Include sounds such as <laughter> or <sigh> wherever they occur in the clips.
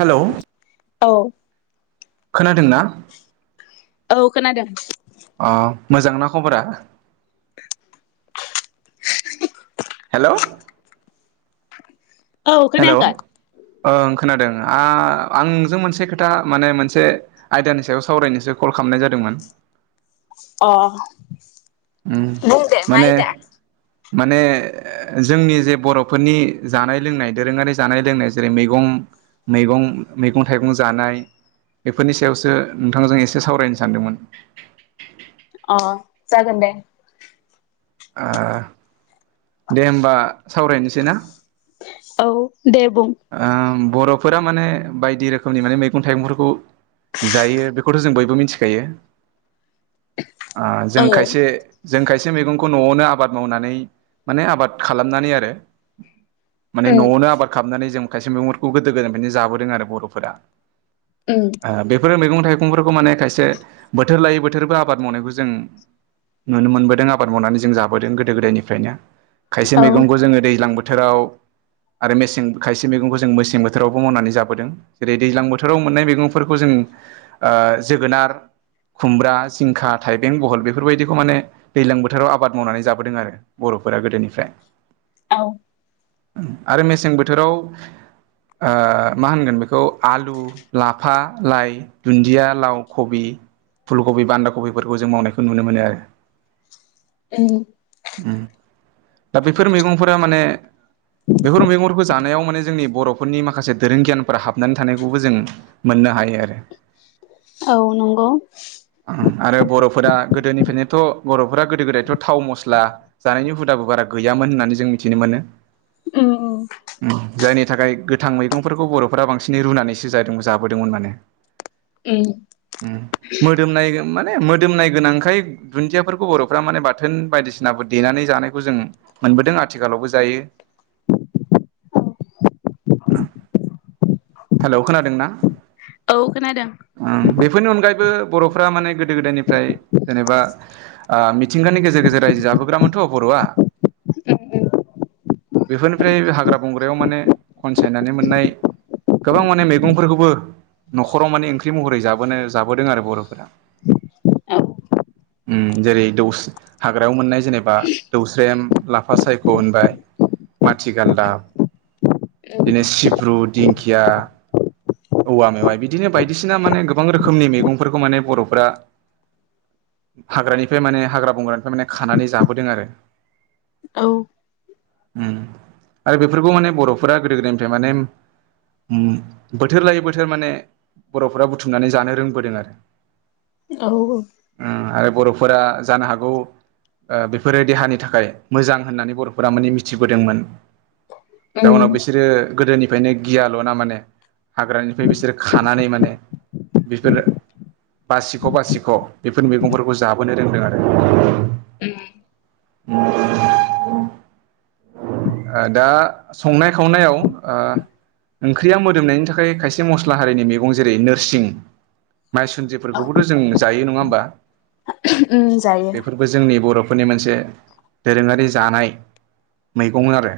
हेल' औ। खोनादोंना औ खोनादों अ' मोजांना खबरा हेलौ औ हेलौ खोनायाखै ओं खोनादों आ आंजों मोनसे खोथा माने मोनसे आयदानि सायाव सावरायनोसो कल खालाम। खालामनाय जादोंमोन। अ' उम बुं दे माने माइ दा? माने जोंनि जे बर'फोरनि जानाय लोंनाय दोरोङारि जानाय लोंनाय जेरै मेगं मैगं मैगं थाइगं जानाय बेफोरनि सायावसो नोंथांजों एसे सावरायनो सानदोंमोन। अ जागोन दे। ओ दे होमबा सावरायनोसै ना? औ दे बुं ओ बर'फोरा माने बायदि रोखोमनि माने मैगं थाइगंफोरखौ जायो बेखौथ' जों बयबो मिथिखायो। ओ औ जों खायसे जों खायसे मैगं खौ न'आवनो आबाद मावनानै माने आबाद खालामनानै आरो माने उम न'आवनो आबाद खालामनानै जों खायसे मैगंफोरखौ गोदो गोदायनिफ्रायनो जाबोदों आरो बर'फोरा। उम ओ बेफोर मैगं थाइगं फोरखौ माने खायसे बोथोर लायै बोथोरबो आबाद मावनायखौ जों नुनो मोनबोदों आबाद फोर मावनानै जों जाबोदों गोदो गोदायनिफ्रायनो खायसे औ मैगंखौ जोङो दैज्लां बोथोराव आरो मेसें खायसे मैगंखौ जों मेसें बोथोरावबो मावनानै जाबोदों जेरै दैज्लां बोथोराव मोननाय मैगंफोरखौ जोङो ओ जोगोनार खुमब्रा जिंखा थाइबें बहल बेफोरबायदिखौ माने दैलां बोथोराव आबाद मावनानै जाबोदों आरो बर'फोरा गोदोनिफ्राय। औ। आरो मेसें बोथोराव ओ मा होनगोन बेखौ आलु लाफा लाइ दुन्दिया लाव कबि फुल कबि बान्दा कबिफोरखौ जों मावनायखौ नुनो मोनो आरो। उम। उम दा बेफोर मैगंफोरा माने बेफोर मैगंफोरखौ जानायाव माने जोंनि बर'फोरनि माखासे दोरों गियानफोरा हाबनानै थानायखौबो जों मोननो हायो आरो। ओं आरो बर'फोरा गोदोनिफ्रायनोथ' बर' फ्रा गोदो गोदायथ' थाव मस्ला जानायनि हुदाबो बारा गैयामोन होननानै जों मिथिनो मोनो। उम उम जायनि नि थाखाय गोथां मैगंफोरखौ बर'फोरा बांसिनै रुनानैसो जादों जाबोदोंमोन माने। उम। मोदोमनाय माने मोदोमनाय गोनांखाय दुन्दियाफोरखौ बर' फोरा माने बाथोन बायदिसिनाबो देनानै जानायखौ जों मोनबोदों आथिखालावबो जायो <inaudible> ओं हेल' खोनादोंना? औ खोनादों ओम बेफोरनि अनगायैबो बर'फोरा माने गोदो गोदायनिफ्राय जेनेबा ओ मिथिंगानि गेजेर गेजेर रायजो जाबोग्रामोनथ' बर'आ। बेफोरनिफ्राय हाग्रा बंग्रायाव माने खनसायनानै मोननाय गोबां माने मैगंफोरखौबो न'खराव माने ओंख्रि महरै जाबोनो जाबोदों आरो बर'फोरा औ उम। जेरै दौस हाग्रायाव मोननाय जेनेबा दौस्रेम लाफा सायख' होनबाय माथिगालदाब बिदिनो सिब्रु दिंखिया औवा मेवाइ बिदिनो बायदिसिना माने गोबां रोखोमनि मैगंफोरखौ माने बर'फ्रा हाग्रानिफ्राय माने हाग्रा बंग्रानिफ्राय माने खानानै जाबोदों आरो। औ उम आरो बेफोरखौ माने बर'फोरा गोदो गोदायनिफ्राय माने उम बोथोर लायै बोथोर माने बर'फोरा बुथुमनानै जानो रोंबोदों आरो। औ। उम आरो बर'फोरा जानो हागौ ओ बेफोरो देहानि थाखाय मोजां होननानै बर'फोरा माने मिथिबोदोंमोन। उम जाउनाव बिसोरो गोदोनिफ्रायनो गियाल'ना माने हाग्रानिफ्राय बिसोर खानानै माने बेफोर बासिख' बासिख' बेफोर मैगंफोरखौ जाबोनो रोंदों आरो। <inaudible> <inaudible> दा संनाय खावनायाव ओ ओंख्रिया मोदोमनायनि थाखाय खायसे मस्ला हारिनि मैगं जेरै नोरसिं। माइ सुद्रिफोरखौबोथ' जों जायो नंङा होमबा? उम जायो बेफोरबो जोंनि बर'फोरनि मोनसे मोनसे दोरोंङारि जानाय मैगं आरो।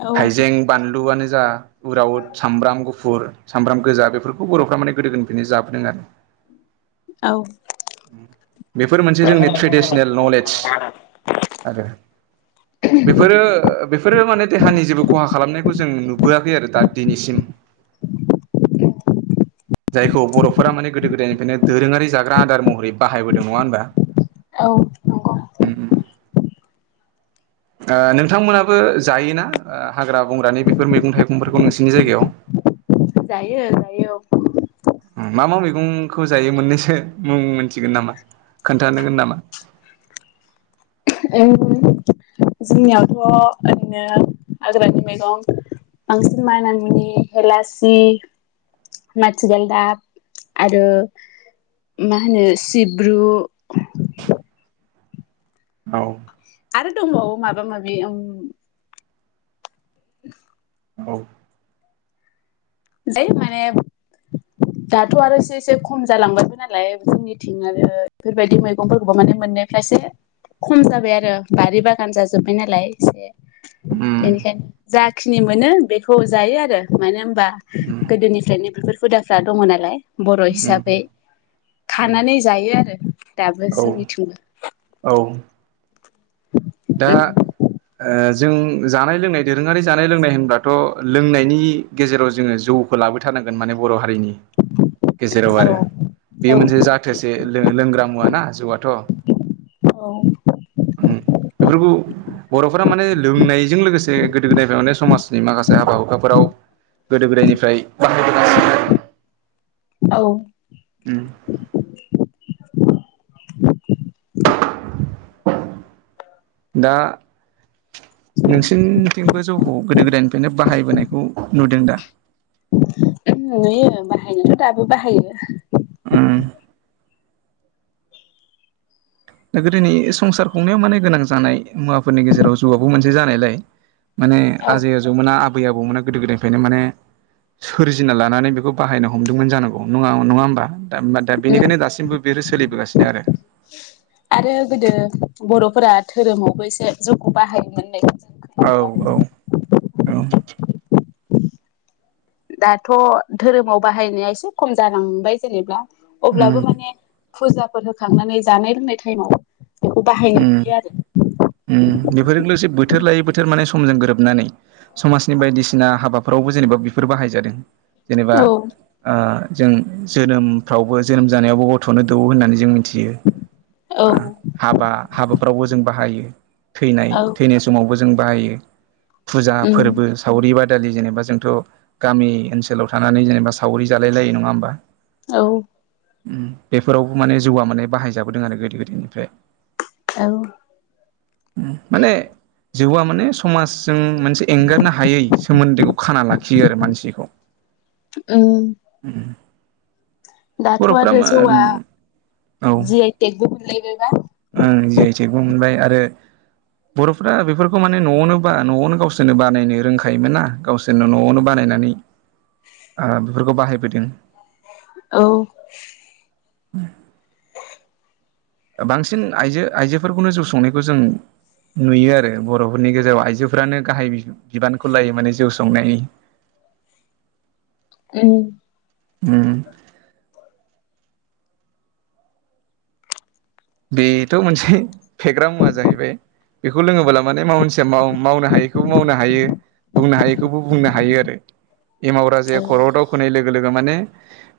औ औ हाइजें बानलुआनो गोजा उरावद सामब्राम गुफुर सामब्राम गोजा बेफोरखौ बर'फ्रा माने गोदो गोनिफ्रायनो जाबोदों आरो। <inaudible> औ। बेफोर मोनसे जोंनि ट्रेडिसनेल नलेज आरो। बेफोरो बेफोरो माने देहानि जेबो खहा खालामनायखौ जों नुबोआखै आरो दा दिनैसिम जायखौ बर'फोरा माने गोदो गोदायनि बिदिनो दोरोंङारि जाग्रा आदार महरै बाहायबोदों नंङा होनबा? औ मंग उम उम <unintelligible> <inaudible> नोंथांमोनाबो जायोना हाग्रा बंग्रानि बेफोर मैगं थाइगंफोरखौ नोंसिनि जायगायाव? <inaudible> जायो जायो। मा मा मैगंखौ जायो मोननैसो मुं मोनथिगोन नामा? खोन्थानांगोन नामा? जोंनियावथ' ओरैनो हाग्रानि मैगं बांसिन मानामुननि हेलासि माटिगालदाब आरो मा होनो सिब्रु औ। आरो दंबावो माबा माबि उम <inaudible> औ दे माने दाथ' आरो एसे एसे खम जालांबाय नालाय जोंनिथिं आरो बेफोरबायदि मैगंफोरखौबा माने मोननायफ्रासो खम जाबाय आरो बारि बागान जाजोब्बाय नालाय एसे। उम बेनिखायनो जाखिनि मोनो बेखौ जायो आरो मानो होमबा उम गोदोनिफ्रायनो बेफोर हुदाफ्रा दंङ नालाय बर' उम हिसाबै। उम खानानै जायो आरो दाबो औ जोंनिथिंबो औ औ दा जों जानाय लोंनाय दोरोंङारि जानाय लोंनाय होनब्लाथ' लोंनायनि गेजेराव जोंङो जौ खौ लाबोथारनांगोन माने बर' हारिनि गेजेराव आरो औ बेयो मोनसे जाथोसे लोंग्रा मुवा ना जौवा थ'। बर'फोरा माने लोंनायजों लोगोसे गोदो गोदायफ्राय माने समाजनि माखासे हाबा हुखाफोराव गोदो गोदायनिफ्राय बाहायासिनो। औ दा नोंसनिथिंबो जौखौ गोदो गोदायनिफ्रायनो बाहायबोनायखौ नुदों दा? <inaudible> नुयो बाहायनायाथ' दाबो बाहायो। <inaudible> गोदोनि संसार खुंनायाव माने गोनां जानाय मुवाफोरनि गेजेराव ज'आबो मोनसे जानायलाय माने औ आजै आजौमोना आबै आबौमोना गोदो गोदायनिफ्रायनो माने सोरजिना लानानै बेखौ बाहायनो हमदोंमोन जानांगौ नङा नङा होमबा दा होमा दा उम बेनिखायनो दासिमबो बिफोरो सोलिबोगासिनो आरो आरो गोदो बर'फोरा धोरोमावबो एसे जौखौ बाहायोमोन होननायखौ औ जों खोनायो आरो औ दाथ' धोरोमाव बाहायनाया एसे खम जालांबाय जेनेबा उम अब्लाबो माने फुजाफोर होखांनानै जानाय लोंनाय टाइमाव बेखौ बाहायनाय नुयो आरो बेफोर लोगोसे बोथोर लायै बोथोर माने समजों गोरोबनानै समाजनि बायदिसिना हाबाफोरावबो जेनेबा बेफोर बाहायजादों जेनेबा आरो जों जोनोमफ्रावबो जोनोम जानायावबो गथ'नो दौवो होननानै जों मिथि औ मिथियो हाबाफ्रावबो जों बाहायो थैनाय औ थैनाय समावबो जों बाहायो। फुजा उम फोरबो सावरि बादि आजि खालि जेनेबा जोंथ' गामि ओनसोलाव थानानै जेनेबा सावरि जालाय लायो नङा होमबा औ बेफोरावबो माने जौआ माने बाहायजाबोदों आरो गोदो गोदायनिफ्राय औ माने जौआ माने समाजजों मोनसे एंगारनो हायै सोमोन्दोखौ खाना लाखियो आरो मानसिखौ <inaudible> औ दाथ' बर'फ्रा आरो मा जौआ औ जि आइ टेकबो मोनलायबायबा जियाथेकबो मोनबाय आरो बर'फ्रा बेफोरखौ माने न'आवनो बा न'आवनो गावसोरनो बानायनो रोंखायोमोन ना गावसोरनो न'आवनो बानाय नायनानै बेफोरखौ बाहायबोदों। औ <inaudible> बांसिन आइजो आइजोफोरखौनो जौ संनायखौ जों नुयो आरो बर'फोरनि गेजेराव आइजोफ्रानो गाहाय बिबानखौ लायो माने जौ संनायनि <inaudible> उम। उम। बेथ' मोनसे फेग्रा मुवा जाहैबाय बेखौ लोङोब्ला माने मनसिया। मावनो हायैखौबो मावनो हायो बुंनो हायैखौबो बुंनो हायो आरो। एमावग जाया औ खर' दाव खोनाय लोगो लोगो माने।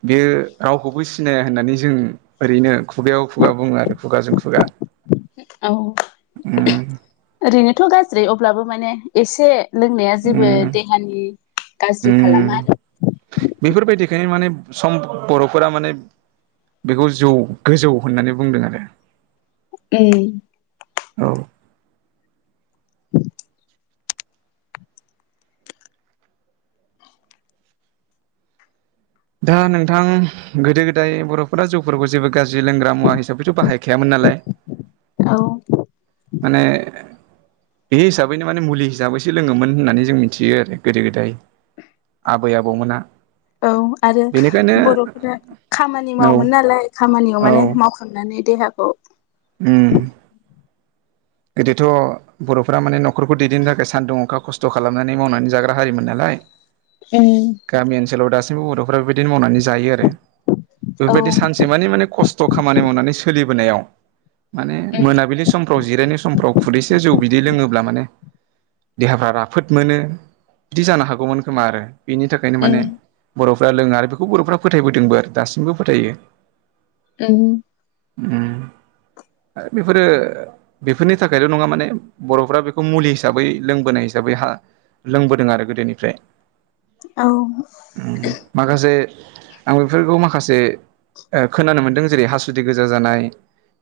बेयो रावखौबो सिनाया होननानै जों ओरैनो खुगायाव खुगा। बुङो आरो खुगाजों खुगा औ उम ओरैनोथ' गाज्रि अब्लाबो। माने एसे लोंनाया जेबो उम देहानि गाज्रि खालामा आरो बेफोर बायदिखायनो माने सम बर'फोरा माने बेखौ जौ गोजौ होननानै बुंदों आरो उम औ दा नोंथां गोदो गोदाय बर'फोरा जौफोरखौ जेबो गाज्रि लोंग्रा मुवा हिसाबैथ' बाहायखायामोन ना नालाय औ माने बे हिसाबैनो माने मुलि हिसाबैसो लोङोमोन होन्नानै जों मिथियो आरो गोदो गोदाय आबै आबौमोना औ आरो बेनिखायनो बर'फोरा खामानि औ मावोमोन नालाय खामानियाव औ माने मावखांनानै देहाखौ उम। गोदोथ' बर'फ्रा माने न'खरखौ दैदेननो थाखाय सान्दुं अखा खस्थ' खस्थ' खालामनानै मावनानै जाग्रा हारिमोन नालाय गामि ओनसोलाव दास बर'फ्रा बेबादिनो मावनानै जायो आरो औ बेफोरबायदि सानसे मानि माने खस्थ' खामानि मावनानै सोलि बोनायाव माने मोनाबिलि समफ्राव जिरायनाय समफ्राव खुरैसे जौ बिदै लोङोब्ला माने देहाफ्रा राफोद मोनो बिदि जानो हागौमोन खोमा आरो। बेनि थाखायनो माने बर'फ्रा लोङो आरो बेखौ बर'फ्रा फोथायबोदोंबो आरो दासिमबो फोथायो। औ। ओम ए बेफोरो बेफोरनि थाखायल' नङा माने बर'फ्रा बेखौ मुलि हिसाबै लोंबोनाय हिसाबै हा लोंबोदों आरो गोदोनिफ्राय। औ। माखासे आं बेफोरखौ माखासे ओ खोनानो मोन्दों जेरै हासुदि गोजा जानाय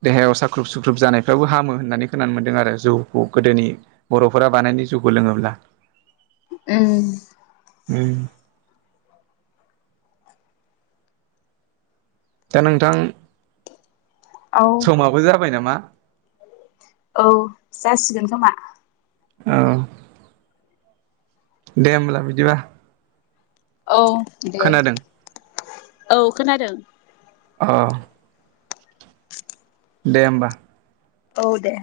देहायाव साख्रुब सुख्रुब जानायफ्राबो हामो होन होननानै खोनानो मोन्दों आरो जौखौ गोदोनि बर'फोरा बानायनाय जौखौ लोङोब्ला। उम। उम। दा नोंथां औ समाबो जाबाय नामा? औ जासिगोन खोमा। औ दे होमब्ला बिदिबा। औ दे खोनादों औ खोनादों। अ। दे होमबा। औ दे।